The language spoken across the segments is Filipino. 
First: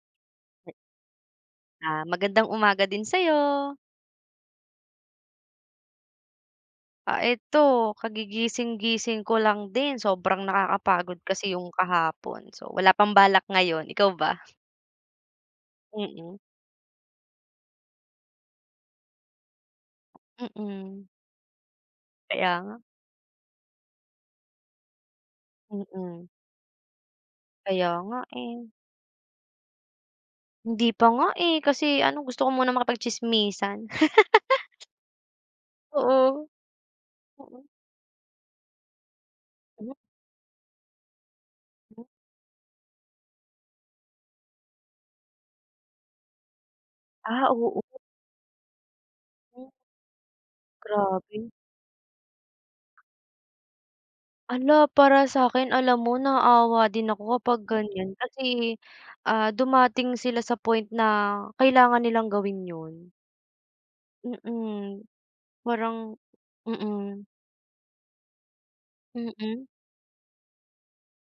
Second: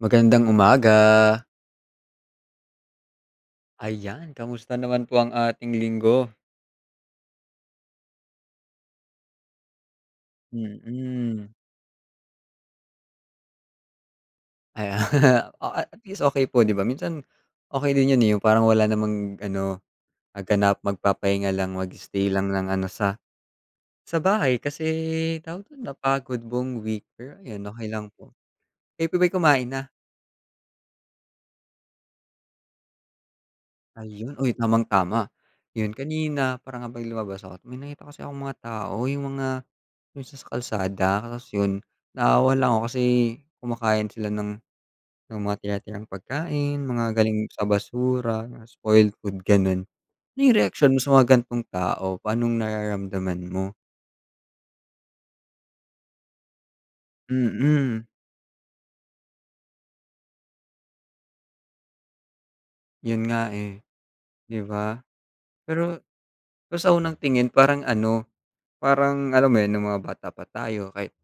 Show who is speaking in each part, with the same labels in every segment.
Speaker 1: Magandang umaga.
Speaker 2: Ah, magandang umaga din sa'yo.
Speaker 1: Ayan. Kamusta naman po ang ating linggo?
Speaker 2: Ah, 'eto kagigising-gising ko lang din. Sobrang nakakapagod kasi
Speaker 1: Mm.
Speaker 2: yung kahapon. So, wala pang balak ngayon, ikaw ba?
Speaker 1: Aya oh, at at least
Speaker 2: Mm.
Speaker 1: okey po, 'di ba? Minsan okey din yun, eh, yung parang wala namang ano, ah, ganap.
Speaker 2: Mm.
Speaker 1: Magpapahinga lang, mag-stay lang
Speaker 2: Kaya
Speaker 1: ng
Speaker 2: nga.
Speaker 1: ano sa sa bahay kasi tawag dun,
Speaker 2: Mm.
Speaker 1: napagod buong week. Pero ayun, okey
Speaker 2: Kaya
Speaker 1: lang
Speaker 2: nga,
Speaker 1: po.
Speaker 2: eh.
Speaker 1: Kayo po bay kumain na?
Speaker 2: Hindi pa nga, eh. Kasi ano, gusto ko munang makipagtsismisan.
Speaker 1: Ayun. Uy, tamang-tama. Yun
Speaker 2: Oo.
Speaker 1: kanina parang nga bang lumabas ako
Speaker 2: Oo.
Speaker 1: may nakita kasi akong mga tao yung mga
Speaker 2: M
Speaker 1: yung sa sa kalsada tapos yun
Speaker 2: M
Speaker 1: naawa lang ako kasi kumakain sila ng ng mga tira-tirang pagkain, mga galing
Speaker 2: Ah,
Speaker 1: sa
Speaker 2: oo.
Speaker 1: basura, spoiled food,
Speaker 2: M
Speaker 1: ganun. Ano yung reaksyon mo sa mga
Speaker 2: Grabe.
Speaker 1: ganitong tao? Pa'nong nararamdaman mo?
Speaker 2: Hala, para sa'kin alam mo naawa din ako kapag
Speaker 1: Mm.
Speaker 2: ganyan kasi, ah, dumating sila sa point na kailangan nilang gawin yun.
Speaker 1: Yun nga, eh, 'di ba?
Speaker 2: Mm,
Speaker 1: Pero
Speaker 2: parang
Speaker 1: pero kung sa unang
Speaker 2: mm.
Speaker 1: tingin parang ano, parang alam mo
Speaker 2: Mm.
Speaker 1: yun, nung mga bata pa tayo, kahit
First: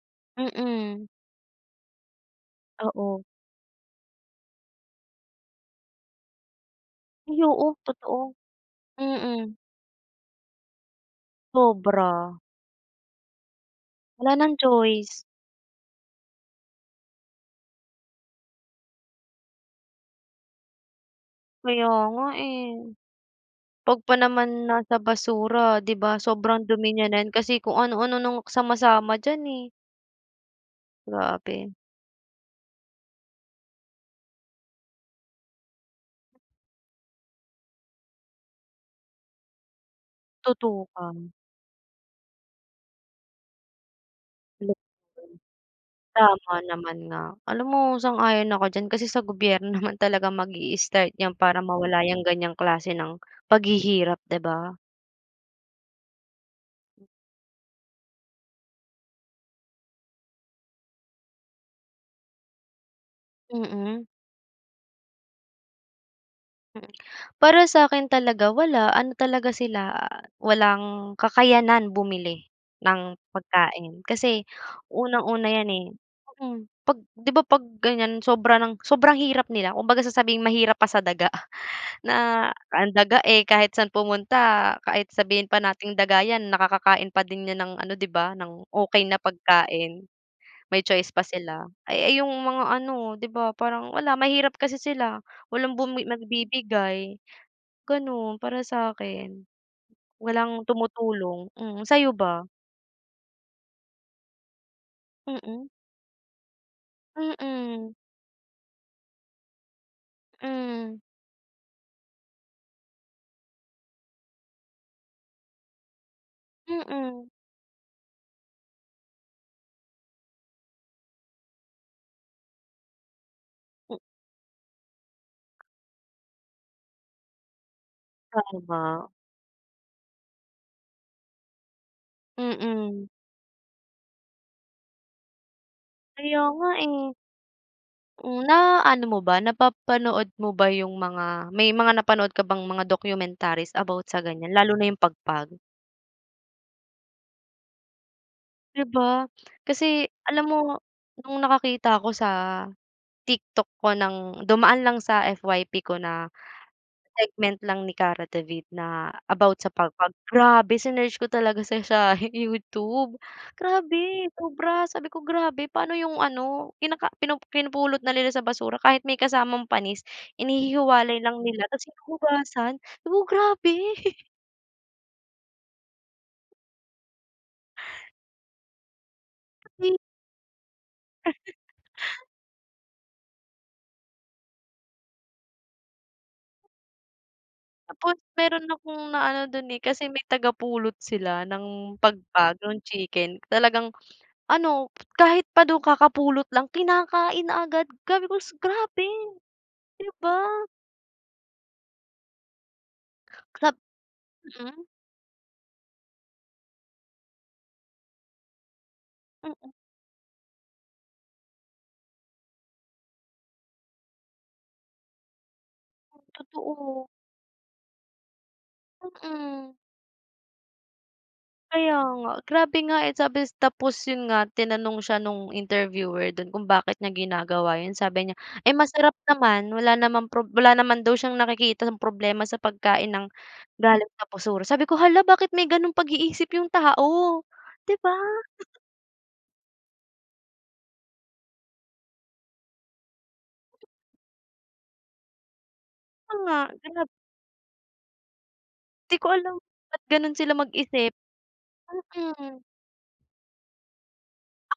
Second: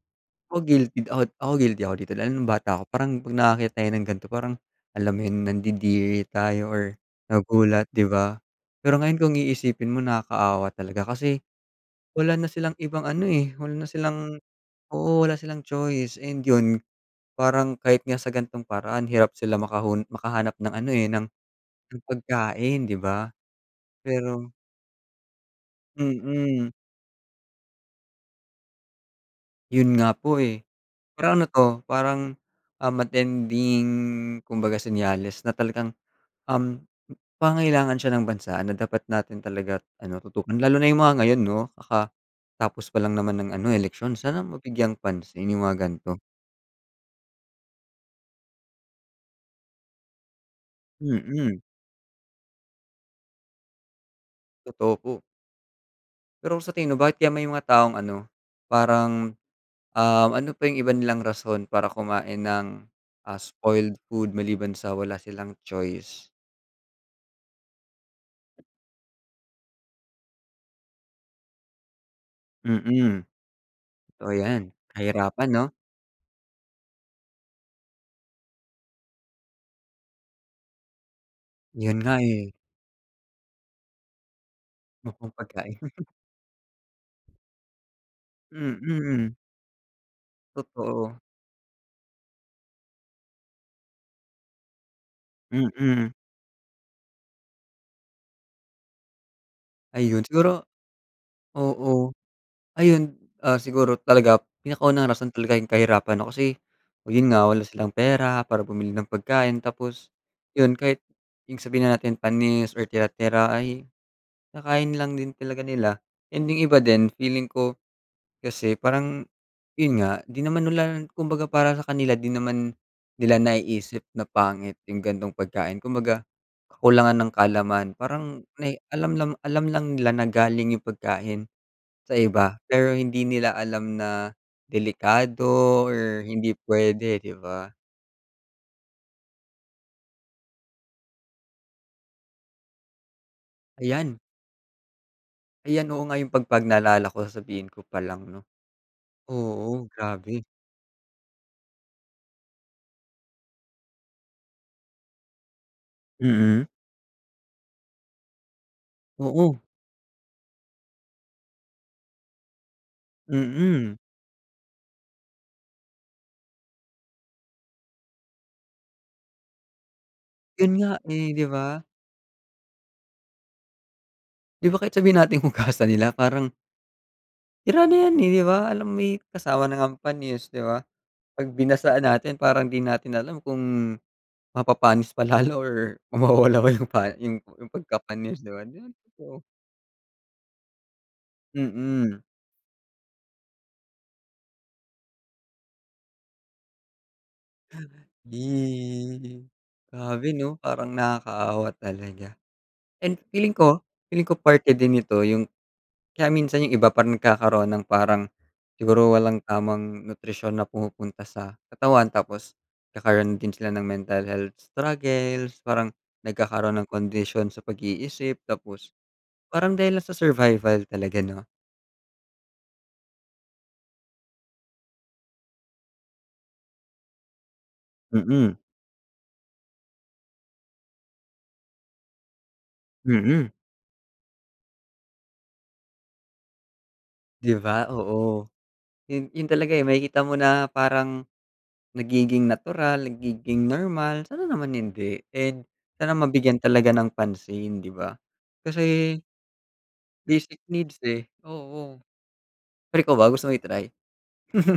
Speaker 1: ako guilty
Speaker 2: Mm.
Speaker 1: ako ako guilty ako dito dahil nung bata ako parang
Speaker 2: Oo.
Speaker 1: 'pag nakakita 'yan ng ganito parang alam mo yung nandidiri tayo or
Speaker 2: Ay oo,
Speaker 1: nagugulat, 'di
Speaker 2: totoo.
Speaker 1: ba? Pero ngayon kung
Speaker 2: Mm.
Speaker 1: iisipin mo nakakaawa talaga kasi wala
Speaker 2: Sobra.
Speaker 1: na silang ibang ano, eh, wala na
Speaker 2: Wala
Speaker 1: silang
Speaker 2: ng choice.
Speaker 1: oo, wala silang choice. And yun parang kahit nga sa gan'tong paraan hirap sila makakun makahanap ng ano, eh, ng
Speaker 2: Kaya
Speaker 1: ng
Speaker 2: nga, eh.
Speaker 1: pagkain, 'di ba?
Speaker 2: 'Pag pa
Speaker 1: Pero
Speaker 2: naman nasa basura 'di ba, sobrang
Speaker 1: Mm.
Speaker 2: dumi na niya nan, kasi kung ano-ano nung sama-sama diyan, eh.
Speaker 1: Yun nga po, eh. Parang ano
Speaker 2: Grabe.
Speaker 1: 'to, parang, um, matinding kumbaga senyales na talagang, um, pangangailangan siya ng bansa na dapat natin talaga ano, tutukan. Lalo na yung mga
Speaker 2: Tutukan.
Speaker 1: ngayon 'no, kakatapos pa lang naman ng ano, eleksyon. Sana mabigyan
Speaker 2: [unintelligible]
Speaker 1: pansin yung mga ganito.
Speaker 2: Tama naman nga. Alam mo sang-ayon ako diyan kasi sa gobyerno naman talagang mag-i-start yan para
Speaker 1: Mm.
Speaker 2: mawala 'yang ganyang klase ng paghihirap, 'di ba?
Speaker 1: Totoo po. Pero sa tingin mo bakit kaya may mga taong ano, parang, um, ano pa yung iba nilang rason para kumain ng, ah, spoiled
Speaker 2: Mm.
Speaker 1: food maliban sa wala silang choice?
Speaker 2: Mm, para sa'kin talaga wala, ano talaga sila, ah, walang kakayanan bumili ng
Speaker 1: Mm.
Speaker 2: pagkain
Speaker 1: Totoo
Speaker 2: kasi
Speaker 1: yan,
Speaker 2: unang-una
Speaker 1: kahirapan,
Speaker 2: yan,
Speaker 1: 'no?
Speaker 2: eh, mm. 'Pag 'di ba, 'pag ganiyan sobra ng sobrang hirap nila kumbaga sasabihing "Mahirap pa sa daga."
Speaker 1: 'Yun nga,
Speaker 2: na,
Speaker 1: eh.
Speaker 2: ang daga, eh, kahit saan pumunta, kahit
Speaker 1: Mumong
Speaker 2: sabihin pa
Speaker 1: pagkain.
Speaker 2: nating daga yan nakakakain pa din yan ng ano 'di ba, ng okey na
Speaker 1: Mm.
Speaker 2: pagkain, may choice
Speaker 1: Totoo.
Speaker 2: pa sila. Ay ay, yung mga ano 'di ba parang wala, mahirap kasi sila, walang bumi
Speaker 1: Mm.
Speaker 2: nagbibigay, gano'n para sa akin.
Speaker 1: Ayun
Speaker 2: Walang
Speaker 1: siguro
Speaker 2: tumutulong, mm, sa'yo
Speaker 1: Oo,
Speaker 2: ba?
Speaker 1: ayun, ah, siguro talaga pinaka unang rason talaga yung
Speaker 2: Mm.
Speaker 1: kahirapan 'no, kasi 'yun nga wala silang
Speaker 2: Mm.
Speaker 1: pera para bumili ng pagkain tapos, 'yun
Speaker 2: Hmm.
Speaker 1: kahit yung sabihin na natin panis or tira-tira ay, kinakain na lang din talaga nila. And yung iba din
Speaker 2: Mm.
Speaker 1: feeling ko, kasi parang 'yun nga di naman nila kumbaga para sa kanila di naman nila
Speaker 2: M
Speaker 1: naiisip na pangit yung ganitong pagkain kumbaga kakulangan ng kaalaman parang nay
Speaker 2: Tama.
Speaker 1: alam lang alam lang nila na galing yung pagkain sa iba pero
Speaker 2: Mm.
Speaker 1: hindi nila alam na delikado or
Speaker 2: Kaya
Speaker 1: hindi
Speaker 2: nga, eh.
Speaker 1: puwede 'di ba?
Speaker 2: Mm, naano mo ba napapanood mo ba yung mga may mga napanood ka bang mga documentaries about sa
Speaker 1: Ayan.
Speaker 2: ganyan, lalo na yung pagpag?
Speaker 1: Ayan, oo nga yung pagpag naalala ko sasabihin ko pa lang 'no.
Speaker 2: 'Di ba?
Speaker 1: Oo,
Speaker 2: Kasi
Speaker 1: grabe.
Speaker 2: alam mo, nung nakakita ko sa, TikTok ko ng dumaan lang sa FYP ko na,
Speaker 1: Mm.
Speaker 2: segment lang ni Kara David na about
Speaker 1: Oo.
Speaker 2: sa pagpag, grabe sinearch ko talaga sa siya hi YouTube
Speaker 1: Mm.
Speaker 2: grabe! Sobra, sabi ko grabe paano yung ano, kinaka pinu pinupulot na nila sa basura kahit may kasamang panis,
Speaker 1: 'Yun nga,
Speaker 2: inihihiwalay
Speaker 1: eh,
Speaker 2: lang
Speaker 1: 'di
Speaker 2: nila
Speaker 1: ba?
Speaker 2: ta's hinuhugasan 'di ba, grabe.
Speaker 1: Di ba kahit sabihin nating hugasan nila parang sira na 'yan, eh, 'di ba? Alam may kasama na
Speaker 2: Kasi
Speaker 1: ngang panis, 'di ba? 'Pag binasaan natin parang di natin alam kung mapapanis pa lalo or mawawala ba yung pa yung yung
Speaker 2: Tapos
Speaker 1: pagkapanis, 'di ba?
Speaker 2: meron
Speaker 1: Di ba,
Speaker 2: akong
Speaker 1: oo.
Speaker 2: naano dun, eh, kasi may tagapulot sila ng
Speaker 1: Mm.
Speaker 2: pagpag, nung chicken. Talagang ano, kahit pa daw kakapulot lang kinakain agad. Sabi ko, grabe,
Speaker 1: Ih.
Speaker 2: 'di
Speaker 1: Grabe
Speaker 2: ba?
Speaker 1: 'no? Parang nakakaawa talaga. And feeling
Speaker 2: Grab
Speaker 1: ko feeling ko parte
Speaker 2: mm.
Speaker 1: din ito yung kaya minsan yung iba parang nagkakaroon ng parang siguro walang
Speaker 2: Mm.
Speaker 1: tamang nutrisyon na pumupunta sa katawan. Tapos nagkakaroon din sila ng mental health struggles, parang
Speaker 2: Mm,
Speaker 1: nagkakaroon ng
Speaker 2: totoo.
Speaker 1: kondisyon sa pag-iisip tapos
Speaker 2: Mm.
Speaker 1: parang dahil lang sa survival talaga 'no?
Speaker 2: Kaya nga. Grabe nga, eh, sabi tapos yun nga, tinanong siya nung interviewer dun kung bakit niya ginagawa yun. Sabi niya,
Speaker 1: Mm.
Speaker 2: "Eh, masarap naman." Wala naman prob wala naman daw siyang nakikitang problema sa pagkain ng
Speaker 1: Mm.
Speaker 2: galing sa basura. Sabi ko, "Hala, bakit may gano'ng pag-iisip yung tao,"
Speaker 1: Di ba,
Speaker 2: 'di ba?
Speaker 1: oo. Yun yun talaga, eh, makikita mo na parang nagiging natural, nagiging normal. Sana naman hindi. And sana
Speaker 2: Kaya nga.
Speaker 1: mabigyan talaga
Speaker 2: Tilab
Speaker 1: ng pansin, 'di ba?
Speaker 2: Di
Speaker 1: Kasi
Speaker 2: ko alam ba't ganun sila
Speaker 1: basic needs,
Speaker 2: mag-isip.
Speaker 1: eh, oo.
Speaker 2: Mm.
Speaker 1: Pero ikaw ba, gusto mo i-try?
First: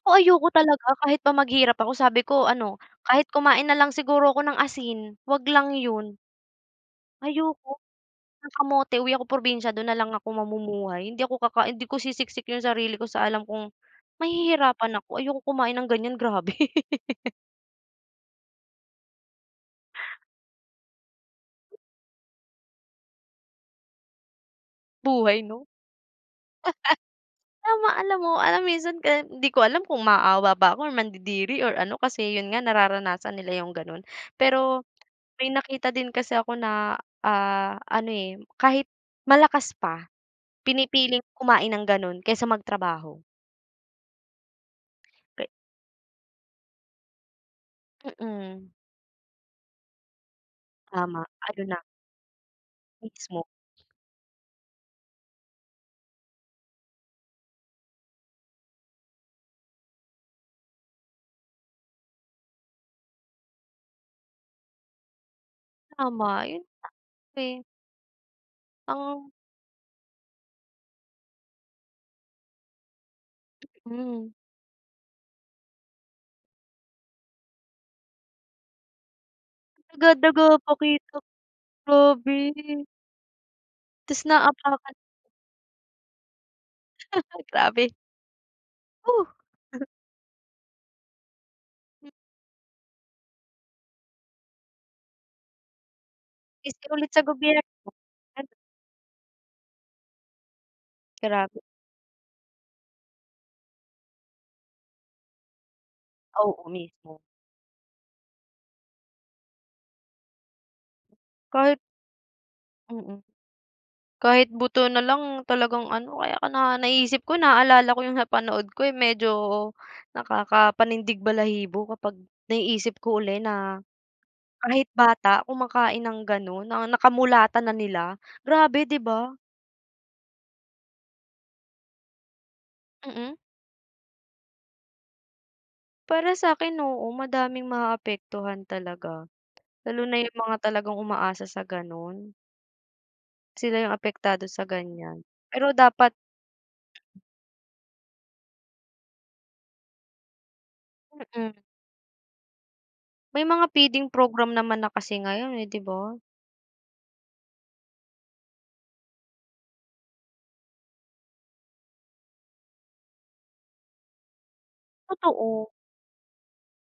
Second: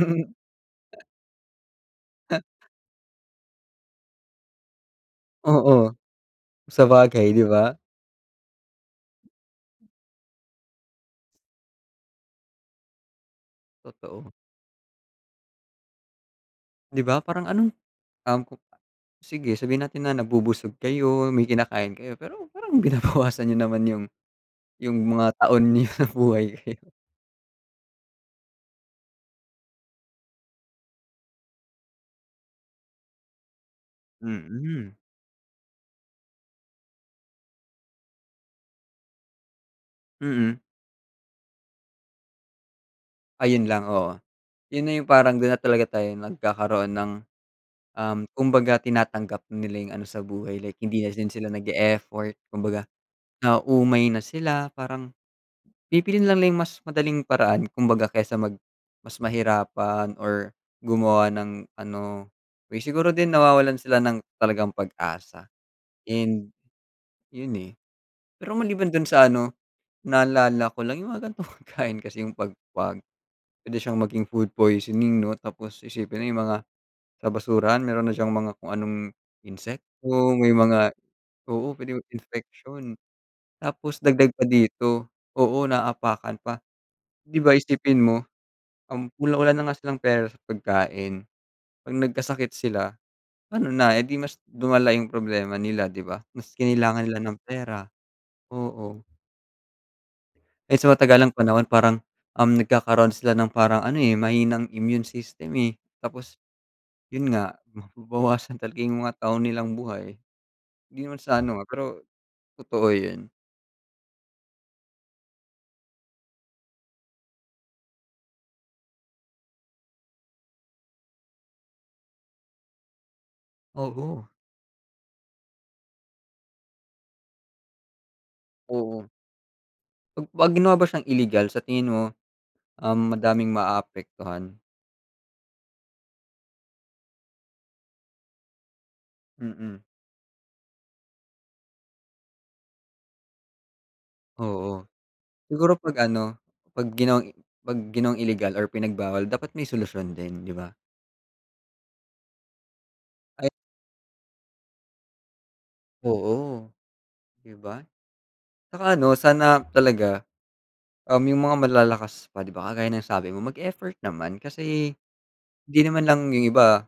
Speaker 2: Ako ayoko talaga kahit pa maghirap ako. Sabi ko ano, kahit kumain nalang siguro ako ng asin wag lang
Speaker 1: Oo.
Speaker 2: yun.
Speaker 1: Sabagay, 'di
Speaker 2: Ayoko
Speaker 1: ba?
Speaker 2: ng kamote uwi ako probinsya dun nalang ako mamumuhay. Hindi ako kakain hindi ko sisiksik yung sarili ko sa alam kong
Speaker 1: Totoo.
Speaker 2: mahihirapan ako. Ayaw kong kumain ng ganyan, grabe.
Speaker 1: Di ba parang anong, um, ku sige sabihin natin na nabubusog kayo, may kinakain kayo, pero parang binabawasan niyo naman yung yung mga
Speaker 2: Buhay 'no.
Speaker 1: taon niyo sa buhay.
Speaker 2: Tama, alam mo alam minsan ka di ko alam kung maawa ba ako or mandidiri or ano, kasi yun nga nararanasan nila yung ganun. Pero
Speaker 1: Mm.
Speaker 2: may nakita din kasi ako na, ah, ano, eh, kahit malakas pa,
Speaker 1: Mm.
Speaker 2: pinipiling kumain ng gano'n kaysa magtrabaho.
Speaker 1: Ayun lang, oo. Yun na yung parang
Speaker 2: Pe
Speaker 1: dun na talaga tayo nagkakaroon ng, um,
Speaker 2: Mm.
Speaker 1: kumbaga tinatanggap nila yung ano sa buhay like hindi na
Speaker 2: Tama,
Speaker 1: din sila
Speaker 2: ano na
Speaker 1: nag-e-effort, kumbaga
Speaker 2: Mismo.
Speaker 1: nauumay na sila, parang pipiliin nila yung mas madaling paraan kumbaga kesa mag mas mahirapan or gumawa ng ano, siguro din nawawalan sila ng talagang pag-asa
Speaker 2: Tama.
Speaker 1: and
Speaker 2: Yun [unintelligible]
Speaker 1: yun,
Speaker 2: eh.
Speaker 1: eh. Pero maliban dun sa
Speaker 2: Ang
Speaker 1: ano, naalala ko lang yung mga gan'tong pagkain kasi, yung pagpag puwede siyang maging
Speaker 2: Mm.
Speaker 1: food poisoning 'no. Tapos isipin nila yung mga sa basura meron na siyang mga kung anong insect
Speaker 2: Daga,
Speaker 1: o
Speaker 2: daga
Speaker 1: may
Speaker 2: pa
Speaker 1: mga
Speaker 2: kita
Speaker 1: oo, puwede
Speaker 2: grabe.
Speaker 1: infection. Tapos
Speaker 2: Ta's
Speaker 1: dagdag pa
Speaker 2: naaapakan.
Speaker 1: dito oo, naaapakan pa. 'Di ba
Speaker 2: Grabe.
Speaker 1: isipin mo, um,
Speaker 2: Oh.
Speaker 1: wala wala na nga silang pera sa pagkain, 'pag nagkasakit sila ano na, eh, di mas lumala yung problema nila, 'di ba? Mas
Speaker 2: Tiis ka
Speaker 1: kinailangan
Speaker 2: ulit
Speaker 1: nila
Speaker 2: sa
Speaker 1: ng
Speaker 2: gobyerno,
Speaker 1: pera,
Speaker 2: ganun.
Speaker 1: oo. Eh, sa matagalang
Speaker 2: Grabe.
Speaker 1: panahon parang, um, nagkakaroon sila ng parang ano, eh, mahina ang immune system, eh. Tapos
Speaker 2: Oo, mismo.
Speaker 1: yun nga, mababawasan talaga yung mga taon nilang buhay. Hindi naman sa ano, ah,
Speaker 2: Kahit
Speaker 1: pero totoo
Speaker 2: Mm.
Speaker 1: yun.
Speaker 2: Kahit buto na lang talagang ano, kaya ka na naiisip ko, naaalala ko yung napanood ko, yung medyo nakakapanindig-balahibo kapag naiisip ko uli na
Speaker 1: Oo.
Speaker 2: kahit bata kumakain ng ganun. Na nakamulatan na nila. Grabe, 'di
Speaker 1: Oo.
Speaker 2: ba?
Speaker 1: 'Pag 'pag lumabas siyang ilegal, sa tingin mo, um,
Speaker 2: Mm.
Speaker 1: madaming maaapektuhan?
Speaker 2: Para sa'kin, oo, madaming maaapektuhan talaga.
Speaker 1: Mm.
Speaker 2: Lalo na yung mga talagang umaasa sa ganun. sila yung apektado sa
Speaker 1: Oo.
Speaker 2: ganyan. Pero
Speaker 1: Siguro 'pag
Speaker 2: dapat
Speaker 1: ano, 'pag ginawang 'pag ginawang ilegal or pinagbawal dapat may solusyon din, 'di ba?
Speaker 2: Mm. May
Speaker 1: Ay
Speaker 2: mga feeding program naman na kasi ngayon, eh, 'di ba?
Speaker 1: Oo. 'Di ba? Tsaka ano, sana talaga, um, yung mga malalakas pa, 'di ba, kagaya ng sabi mo mag-effort naman kasi
Speaker 2: Totoo.
Speaker 1: hindi naman lang yung iba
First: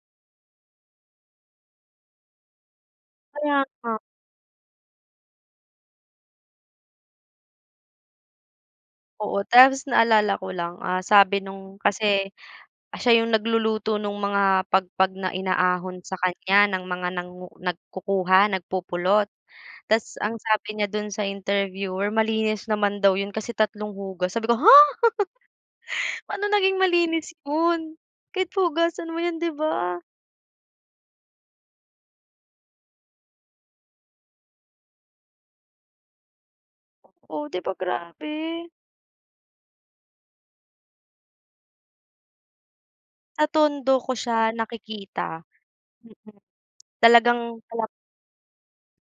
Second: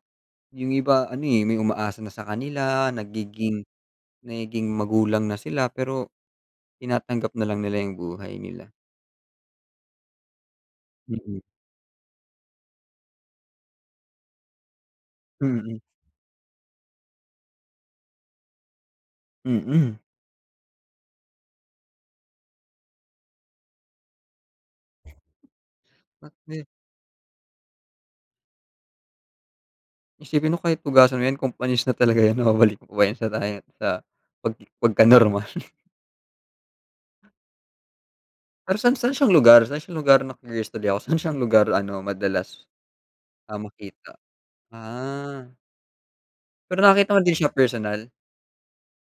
Speaker 1: yung iba ano, eh, may umaasa na sa kanila,
Speaker 2: Kaya
Speaker 1: nagiging
Speaker 2: nga.
Speaker 1: nagiging magulang na sila, pero tinatanggap na lang nila yung buhay nila.
Speaker 2: Oo, tapos naalala ko lang, ah, sabi
Speaker 1: Mm.
Speaker 2: nung kasi, siya yung nagluluto nung mga pagpag na
Speaker 1: Mm.
Speaker 2: inaahon sa kanya ng mga nangu nagkukuha, nagpupulot.
Speaker 1: Mm.
Speaker 2: Tas ang sabi niya do'n sa interviewer malinis naman daw 'yon kasi tatlong hugassabi ko, "Ha?" Paano
Speaker 1: [unintelligible]
Speaker 2: naging malinis 'yun? Kahit pa hugasan mo 'yun 'di ba?
Speaker 1: Isipin mo kahit hugasan mo 'yan kung panis na talaga 'yan na babalik pa ba 'yan sa da sa 'pag pagkanormal.
Speaker 2: Oh, 'di ba grabe!
Speaker 1: Pero san san siyang lugar? San siyang lugar na-curious tuloy ako san siyang lugar ano madalas?
Speaker 2: Sa
Speaker 1: Ah,
Speaker 2: Tondo ko
Speaker 1: makita.
Speaker 2: siya nakikita. Mm.
Speaker 1: Ah. Pero nakita ko din
Speaker 2: Talagang
Speaker 1: siya
Speaker 2: kalat
Speaker 1: personal.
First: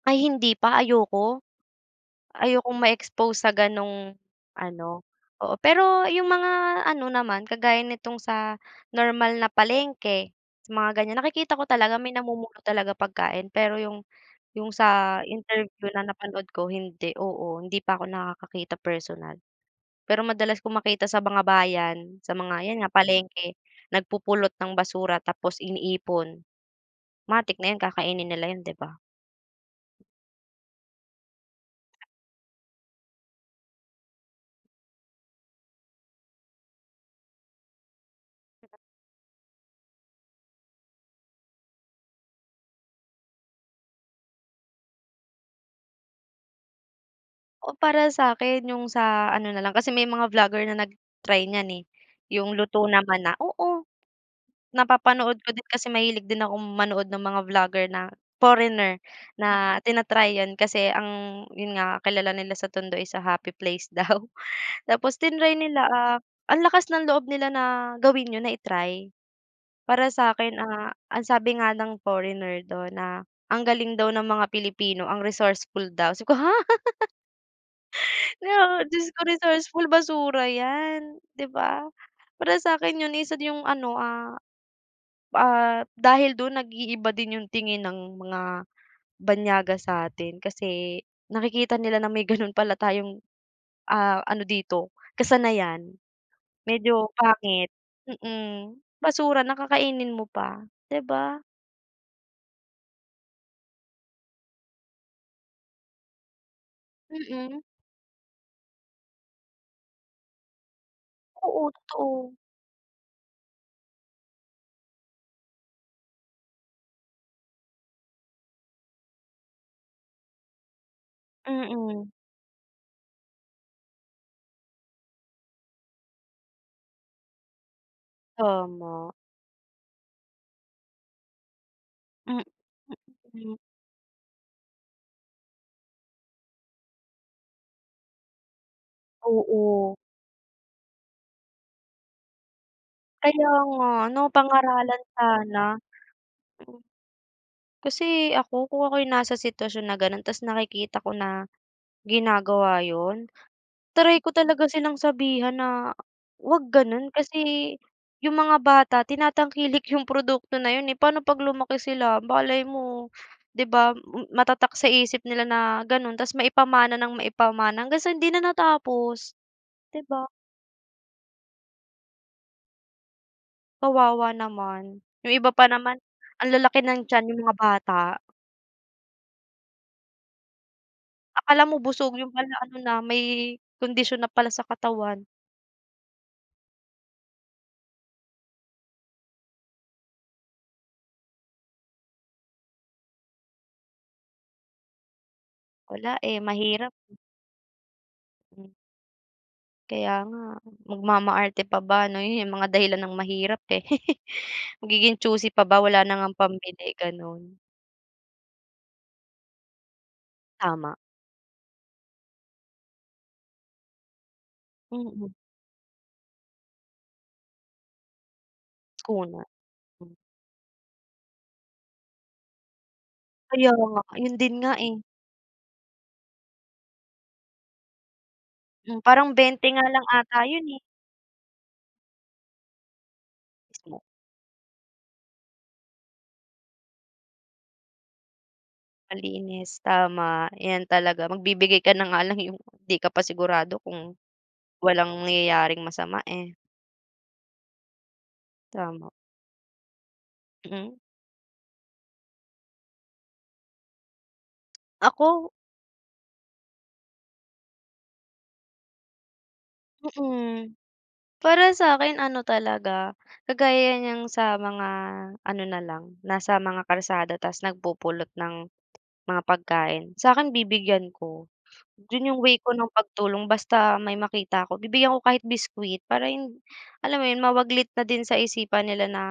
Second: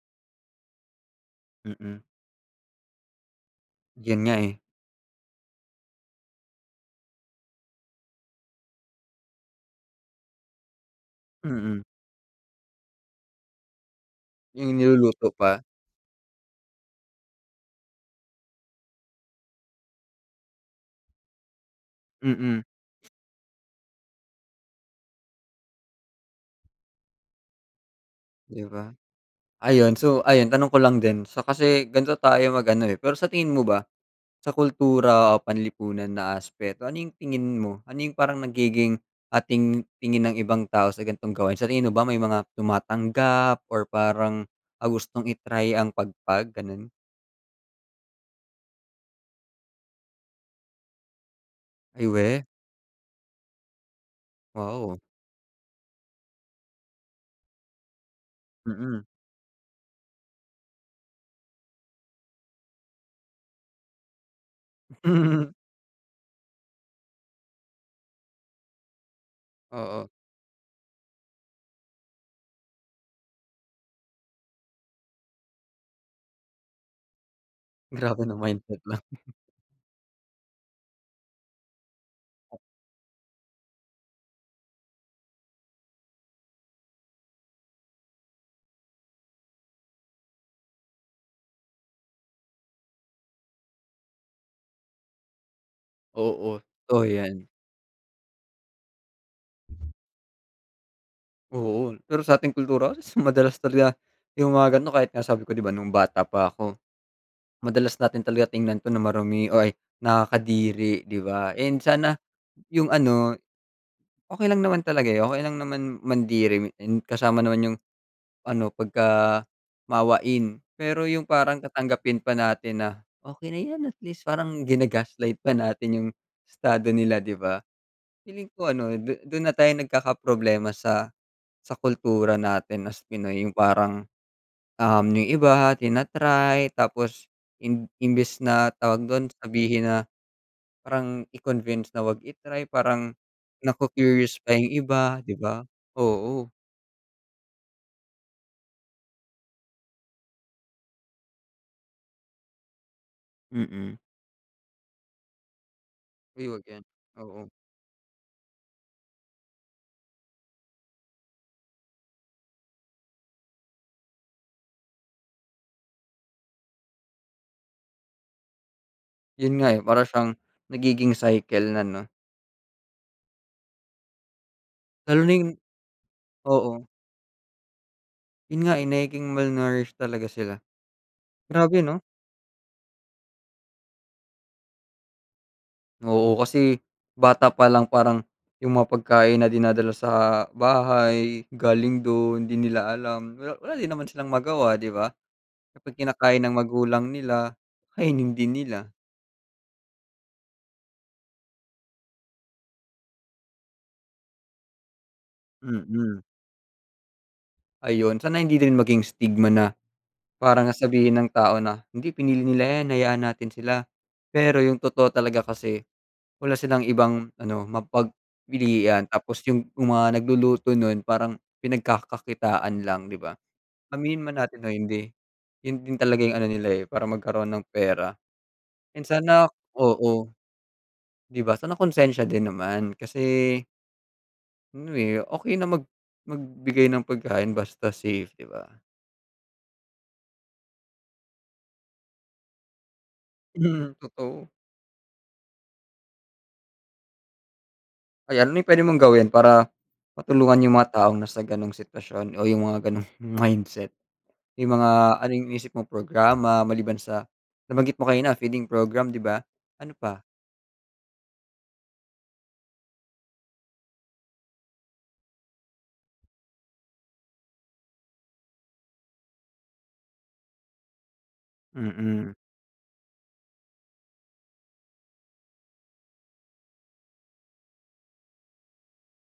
Speaker 2: Ay hindi pa, ayoko.
Speaker 1: Mm.
Speaker 2: Ayokong ma-expose sa ganong
Speaker 1: 'Yun nga, eh.
Speaker 2: ano, oo pero yung mga ano naman kagaya nitong sa normal na palengke, sa mga ganyan nakikita ko
Speaker 1: Mm.
Speaker 2: talaga may namumulot talaga pagkain pero yung yung
Speaker 1: Yung
Speaker 2: sa
Speaker 1: niluluto pa?
Speaker 2: interview na napanood ko hindi, oo, hindi pa ko nakakakita personal. Pero madalas kong makita sa mga bayan, sa
Speaker 1: Mm.
Speaker 2: mga 'yan nga palengke, nagpupulot ng basura tapos iniipon. Matik na 'yun kakainin nila 'yun
Speaker 1: 'Di
Speaker 2: 'di
Speaker 1: ba.
Speaker 2: ba?
Speaker 1: Ayun so ayun tanong ko lang din so kasi gan'to tayo mag ano, eh. Pero sa tingin mo ba, sa kultura o panlipunan na aspeto ano yung tingin mo? Ano yung parang nagiging, ating tingin ng ibang tao sa gantong gawain, sa tingin mo ba may mga tumatanggap or parang ang gustong i-try ang pagpag gano'n?
Speaker 2: O, para sa'kin yung sa ano na lang, kasi may mga vlogger na nag-try niyan, eh,
Speaker 1: Ay, weh?
Speaker 2: yung luto naman na, oo.
Speaker 1: Wow.
Speaker 2: Napapanood ko din kasi mahilig din akong manood ng mga vlogger na foreigner
Speaker 1: Mm.
Speaker 2: na tina-try 'yon kasi ang yun nga, kilala nila sa tondo is a happy place daw, tapos tinry nila, ah, ang lakas ng loob nila na gawin 'yon, na i-try.
Speaker 1: Oo.
Speaker 2: Para sa'kin, ah, ang sabi nga ng foreigner do'n na, ang galing daw ng mga Pilipino, ang resourceful daw. Sabi ko, ha?
Speaker 1: Grabe,
Speaker 2: 'Di ba,
Speaker 1: na-mindset lang.
Speaker 2: dios ko resourceful, basura 'yan, 'di ba? Para sa'kin yun isa dun yung ano, ah, ah, dahil dun, nag-iiba din yung tingin ng mga banyaga sa atin kasi nakikita nila na may gano'n pala tayong, ah, ano dito kasanayan.
Speaker 1: Oo, totoo
Speaker 2: Medyo
Speaker 1: 'yan.
Speaker 2: pangit, mm, basura na, kakainin mo pa, 'di ba?
Speaker 1: Oo, pero sa ating kultura, asus madalas talaga yung mga ganun, kahit nga sabi ko 'di ba nung bata pa ako,
Speaker 2: Mm.
Speaker 1: madalas natin talaga tingnan 'to na marumi o ay, nakakadiri, 'di ba?
Speaker 2: Oo,
Speaker 1: And sana
Speaker 2: totoo.
Speaker 1: yung ano, okey lang naman talaga, eh, okey lang naman mandiri, and kasama naman yung ano, pagkamaawain. Pero yung parang
Speaker 2: Mm.
Speaker 1: tatanggapin pa natin na, okey na 'yan, at least parang gina-gaslight pa natin yung estado nila, 'di ba? Feeling ko ano,
Speaker 2: Tama.
Speaker 1: du dun na tayo nagkakaproblema sa sa kultura
Speaker 2: Hmm.
Speaker 1: natin na as Pinoy, yung
Speaker 2: [unintelligible]
Speaker 1: parang, um, yung iba tina-try, tapos imb imbes na tawag dun, sabihin
Speaker 2: Oo.
Speaker 1: na parang i-convince na 'wag i-try, parang
Speaker 2: Kaya nga ano,
Speaker 1: naku-curious pa yung
Speaker 2: pangaralan
Speaker 1: iba, 'di
Speaker 2: sana.
Speaker 1: ba? Oo.
Speaker 2: Kasi ako, kung ako yung nasa sitwasyon na gano'n, tas nakikita ko na ginagawa 'yon,
Speaker 1: Mm.
Speaker 2: try ko talaga silang sabihan na,
Speaker 1: Uy, 'wag
Speaker 2: 'wag
Speaker 1: 'yan.
Speaker 2: gano'n kasi
Speaker 1: Oo.
Speaker 2: yung mga bata tinatangkilik yung produkto na yun, eh. Pa'no 'pag lumaki sila, malay mo, 'di ba matatak sa isip nila na gano'n. Tas maipamana ng maipamana hanggang sa hindi na natapos,
Speaker 1: Yun nga, eh,
Speaker 2: 'di
Speaker 1: para
Speaker 2: ba?
Speaker 1: siyang nagiging cycle na 'no.
Speaker 2: Kawawa naman.
Speaker 1: Lalo
Speaker 2: Yung
Speaker 1: na
Speaker 2: iba
Speaker 1: yung
Speaker 2: pa naman ang lalaki
Speaker 1: oo.
Speaker 2: ng tiyan, yung mga bata.
Speaker 1: Yun nga, eh, nagiging malnourish talaga sila.
Speaker 2: Akala
Speaker 1: Grabe
Speaker 2: mo
Speaker 1: 'no?
Speaker 2: busog yun pala ano na, may kondisyon na pala sa katawan.
Speaker 1: Oo, kasi bata pa lang parang yung mga pagkain na dinadala sa bahay galing dun, di nila alam wala wala din naman silang magawa, di ba? Kapag
Speaker 2: Wala,
Speaker 1: kinakain
Speaker 2: eh,
Speaker 1: ng
Speaker 2: mahirap.
Speaker 1: magulang nila, kainin din nila.
Speaker 2: Kaya nga. Magmamaarte pa ba? Ano yun, mga dahilan ng mahirap, eh. Magiging choosy pa ba wala na
Speaker 1: Mm.
Speaker 2: ngang pambili, gano'n.
Speaker 1: Ayun. Sana hindi din maging stigma na parang
Speaker 2: Tama.
Speaker 1: sasabihin ng tao na, "Hindi, pinili nila 'yan. Hayaan natin sila." Pero yung totoo
Speaker 2: Mm.
Speaker 1: talaga kasi wala silang ibang ano, mapagpilian
Speaker 2: Kuna.
Speaker 1: tapos yung
Speaker 2: M
Speaker 1: mga nagluluto nun parang pinagkakakitaan lang, di ba?
Speaker 2: Kaya nga.
Speaker 1: Aminin
Speaker 2: Yun
Speaker 1: man
Speaker 2: din
Speaker 1: natin
Speaker 2: nga,
Speaker 1: o
Speaker 2: eh.
Speaker 1: hindi. Yun din talaga yung ano nila, eh, para magkaroon ng pera.
Speaker 2: Hmm,
Speaker 1: And
Speaker 2: parang
Speaker 1: sana
Speaker 2: 20 nga lang
Speaker 1: oo.
Speaker 2: 'ata yun, eh.
Speaker 1: Di ba? Sana konsensiya din naman kasi
Speaker 2: [unintelligible]
Speaker 1: Ano eh, okey na mag magbigay ng pagkain basta safe, 'di ba?
Speaker 2: Malinis tama 'yan talaga magbibigay ka na nga lang yung pang 'di ka pa sigurado
Speaker 1: Mm,
Speaker 2: kung
Speaker 1: totoo.
Speaker 2: walang nangyayaring masama, eh.
Speaker 1: Ayan, may puwede mong
Speaker 2: Tama.
Speaker 1: gawin para matulungan yung mga
Speaker 2: Mm.
Speaker 1: taong nasa ganong sitwasyon o yung mga ganong mindset? Yung mga ano 'yong
Speaker 2: Ako.
Speaker 1: inisip mong programa maliban sa nabanggit mo kanina feeding program, 'di ba? Ano pa?
Speaker 2: Mm. Para sa'kin ano talaga kagaya niyang sa mga ano na lang nasa mga kalsada tas nagpupulot ng mga pagkain. Sa'kin bibigyan ko. Dun
Speaker 1: Mm.
Speaker 2: yung way ko ng pagtulong basta may makita ako bibigyan ko kahit biscuit. Para hind alam mo yun mawaglit na din sa isipan nila na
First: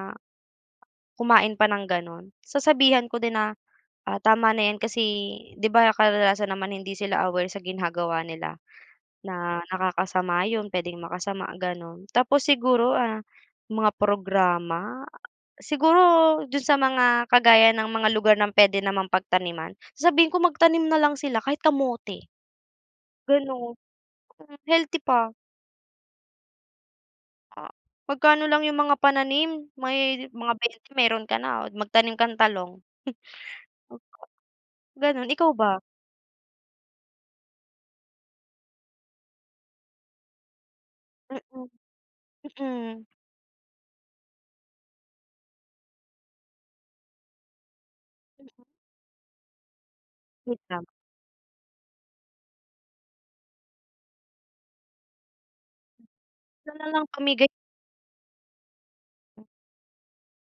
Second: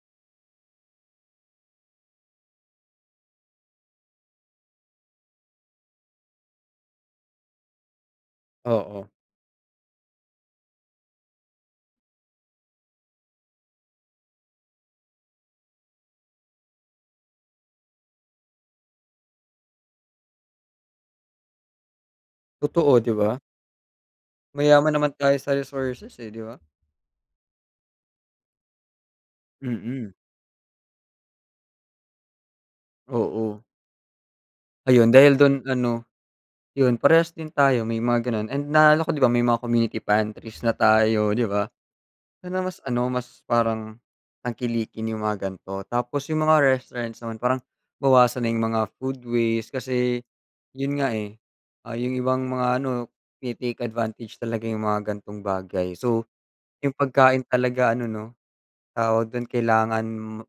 Speaker 2: kumain pa ng ganun. Sasabihan ko din na, ah, tama na yan kasi, 'di ba, kadalasan naman hindi sila aware sa ginagawa nila
Speaker 1: Oo.
Speaker 2: na nakakasama yun, puwedeng makasama, ganun. Tapos siguro, ah, mga programa. Siguro dun sa mga kagaya ng mga lugar ng puwede namang pagtaniman. Sasabihin ko magtanim na lang sila kahit kamote.
Speaker 1: Totoo, 'di ba?
Speaker 2: Gano'n. Hmm,
Speaker 1: Mayaman
Speaker 2: healthy
Speaker 1: naman
Speaker 2: pa.
Speaker 1: tayo sa resources, eh, 'di ba?
Speaker 2: Ah, magkano lang yung mga pananim
Speaker 1: Mm.
Speaker 2: may dit mga bente meron ka oh, d magtanim kang talong. Hmm.
Speaker 1: Oo.
Speaker 2: Hmm.
Speaker 1: Ayun,
Speaker 2: Ganon,
Speaker 1: dahil
Speaker 2: ikaw
Speaker 1: dun
Speaker 2: ba?
Speaker 1: ano. Yun parehas din tayo may mga gano'n and naaalala ko, 'di ba, may mga community pantries na tayo, 'di
Speaker 2: Mm.
Speaker 1: ba? Dun na mas
Speaker 2: Mm.
Speaker 1: ano, mas parang tangkilikin yung mga gan'to. Tapos yung mga restaurants naman parang bawasan na yung
Speaker 2: Mm.
Speaker 1: mga food waste. Kasi
Speaker 2: Hmm, tama.
Speaker 1: yun nga, eh, ah, yung ibang mga ano, tine-take advantage talaga yung mga gantong bagay. So,
Speaker 2: Siya na
Speaker 1: yung
Speaker 2: lang
Speaker 1: pagkain
Speaker 2: pamigay.
Speaker 1: talaga ano, no? Tawag dun kailangan m eh,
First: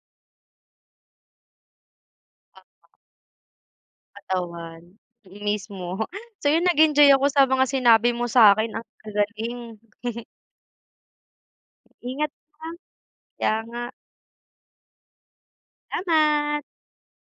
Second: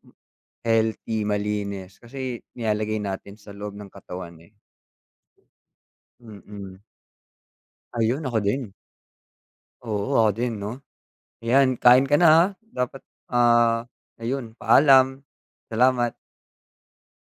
Speaker 1: healthy, malinis kasi
Speaker 2: Tama.
Speaker 1: nilalagay natin sa loob ng katawan, eh.
Speaker 2: Katawan, mm, mismo. So, yun
Speaker 1: Mm.
Speaker 2: nag-enjoy ako sa mga sinabi mo
Speaker 1: Ayun ako
Speaker 2: sa'kin
Speaker 1: din.
Speaker 2: ang gagaling.
Speaker 1: Oo, ako din, 'no? 'Yan kain ka na,
Speaker 2: Ingat
Speaker 1: ah,
Speaker 2: ka.
Speaker 1: dapat
Speaker 2: Kaya nga.
Speaker 1: ah, ayun, paalam. Salamat.
Speaker 2: Salamat.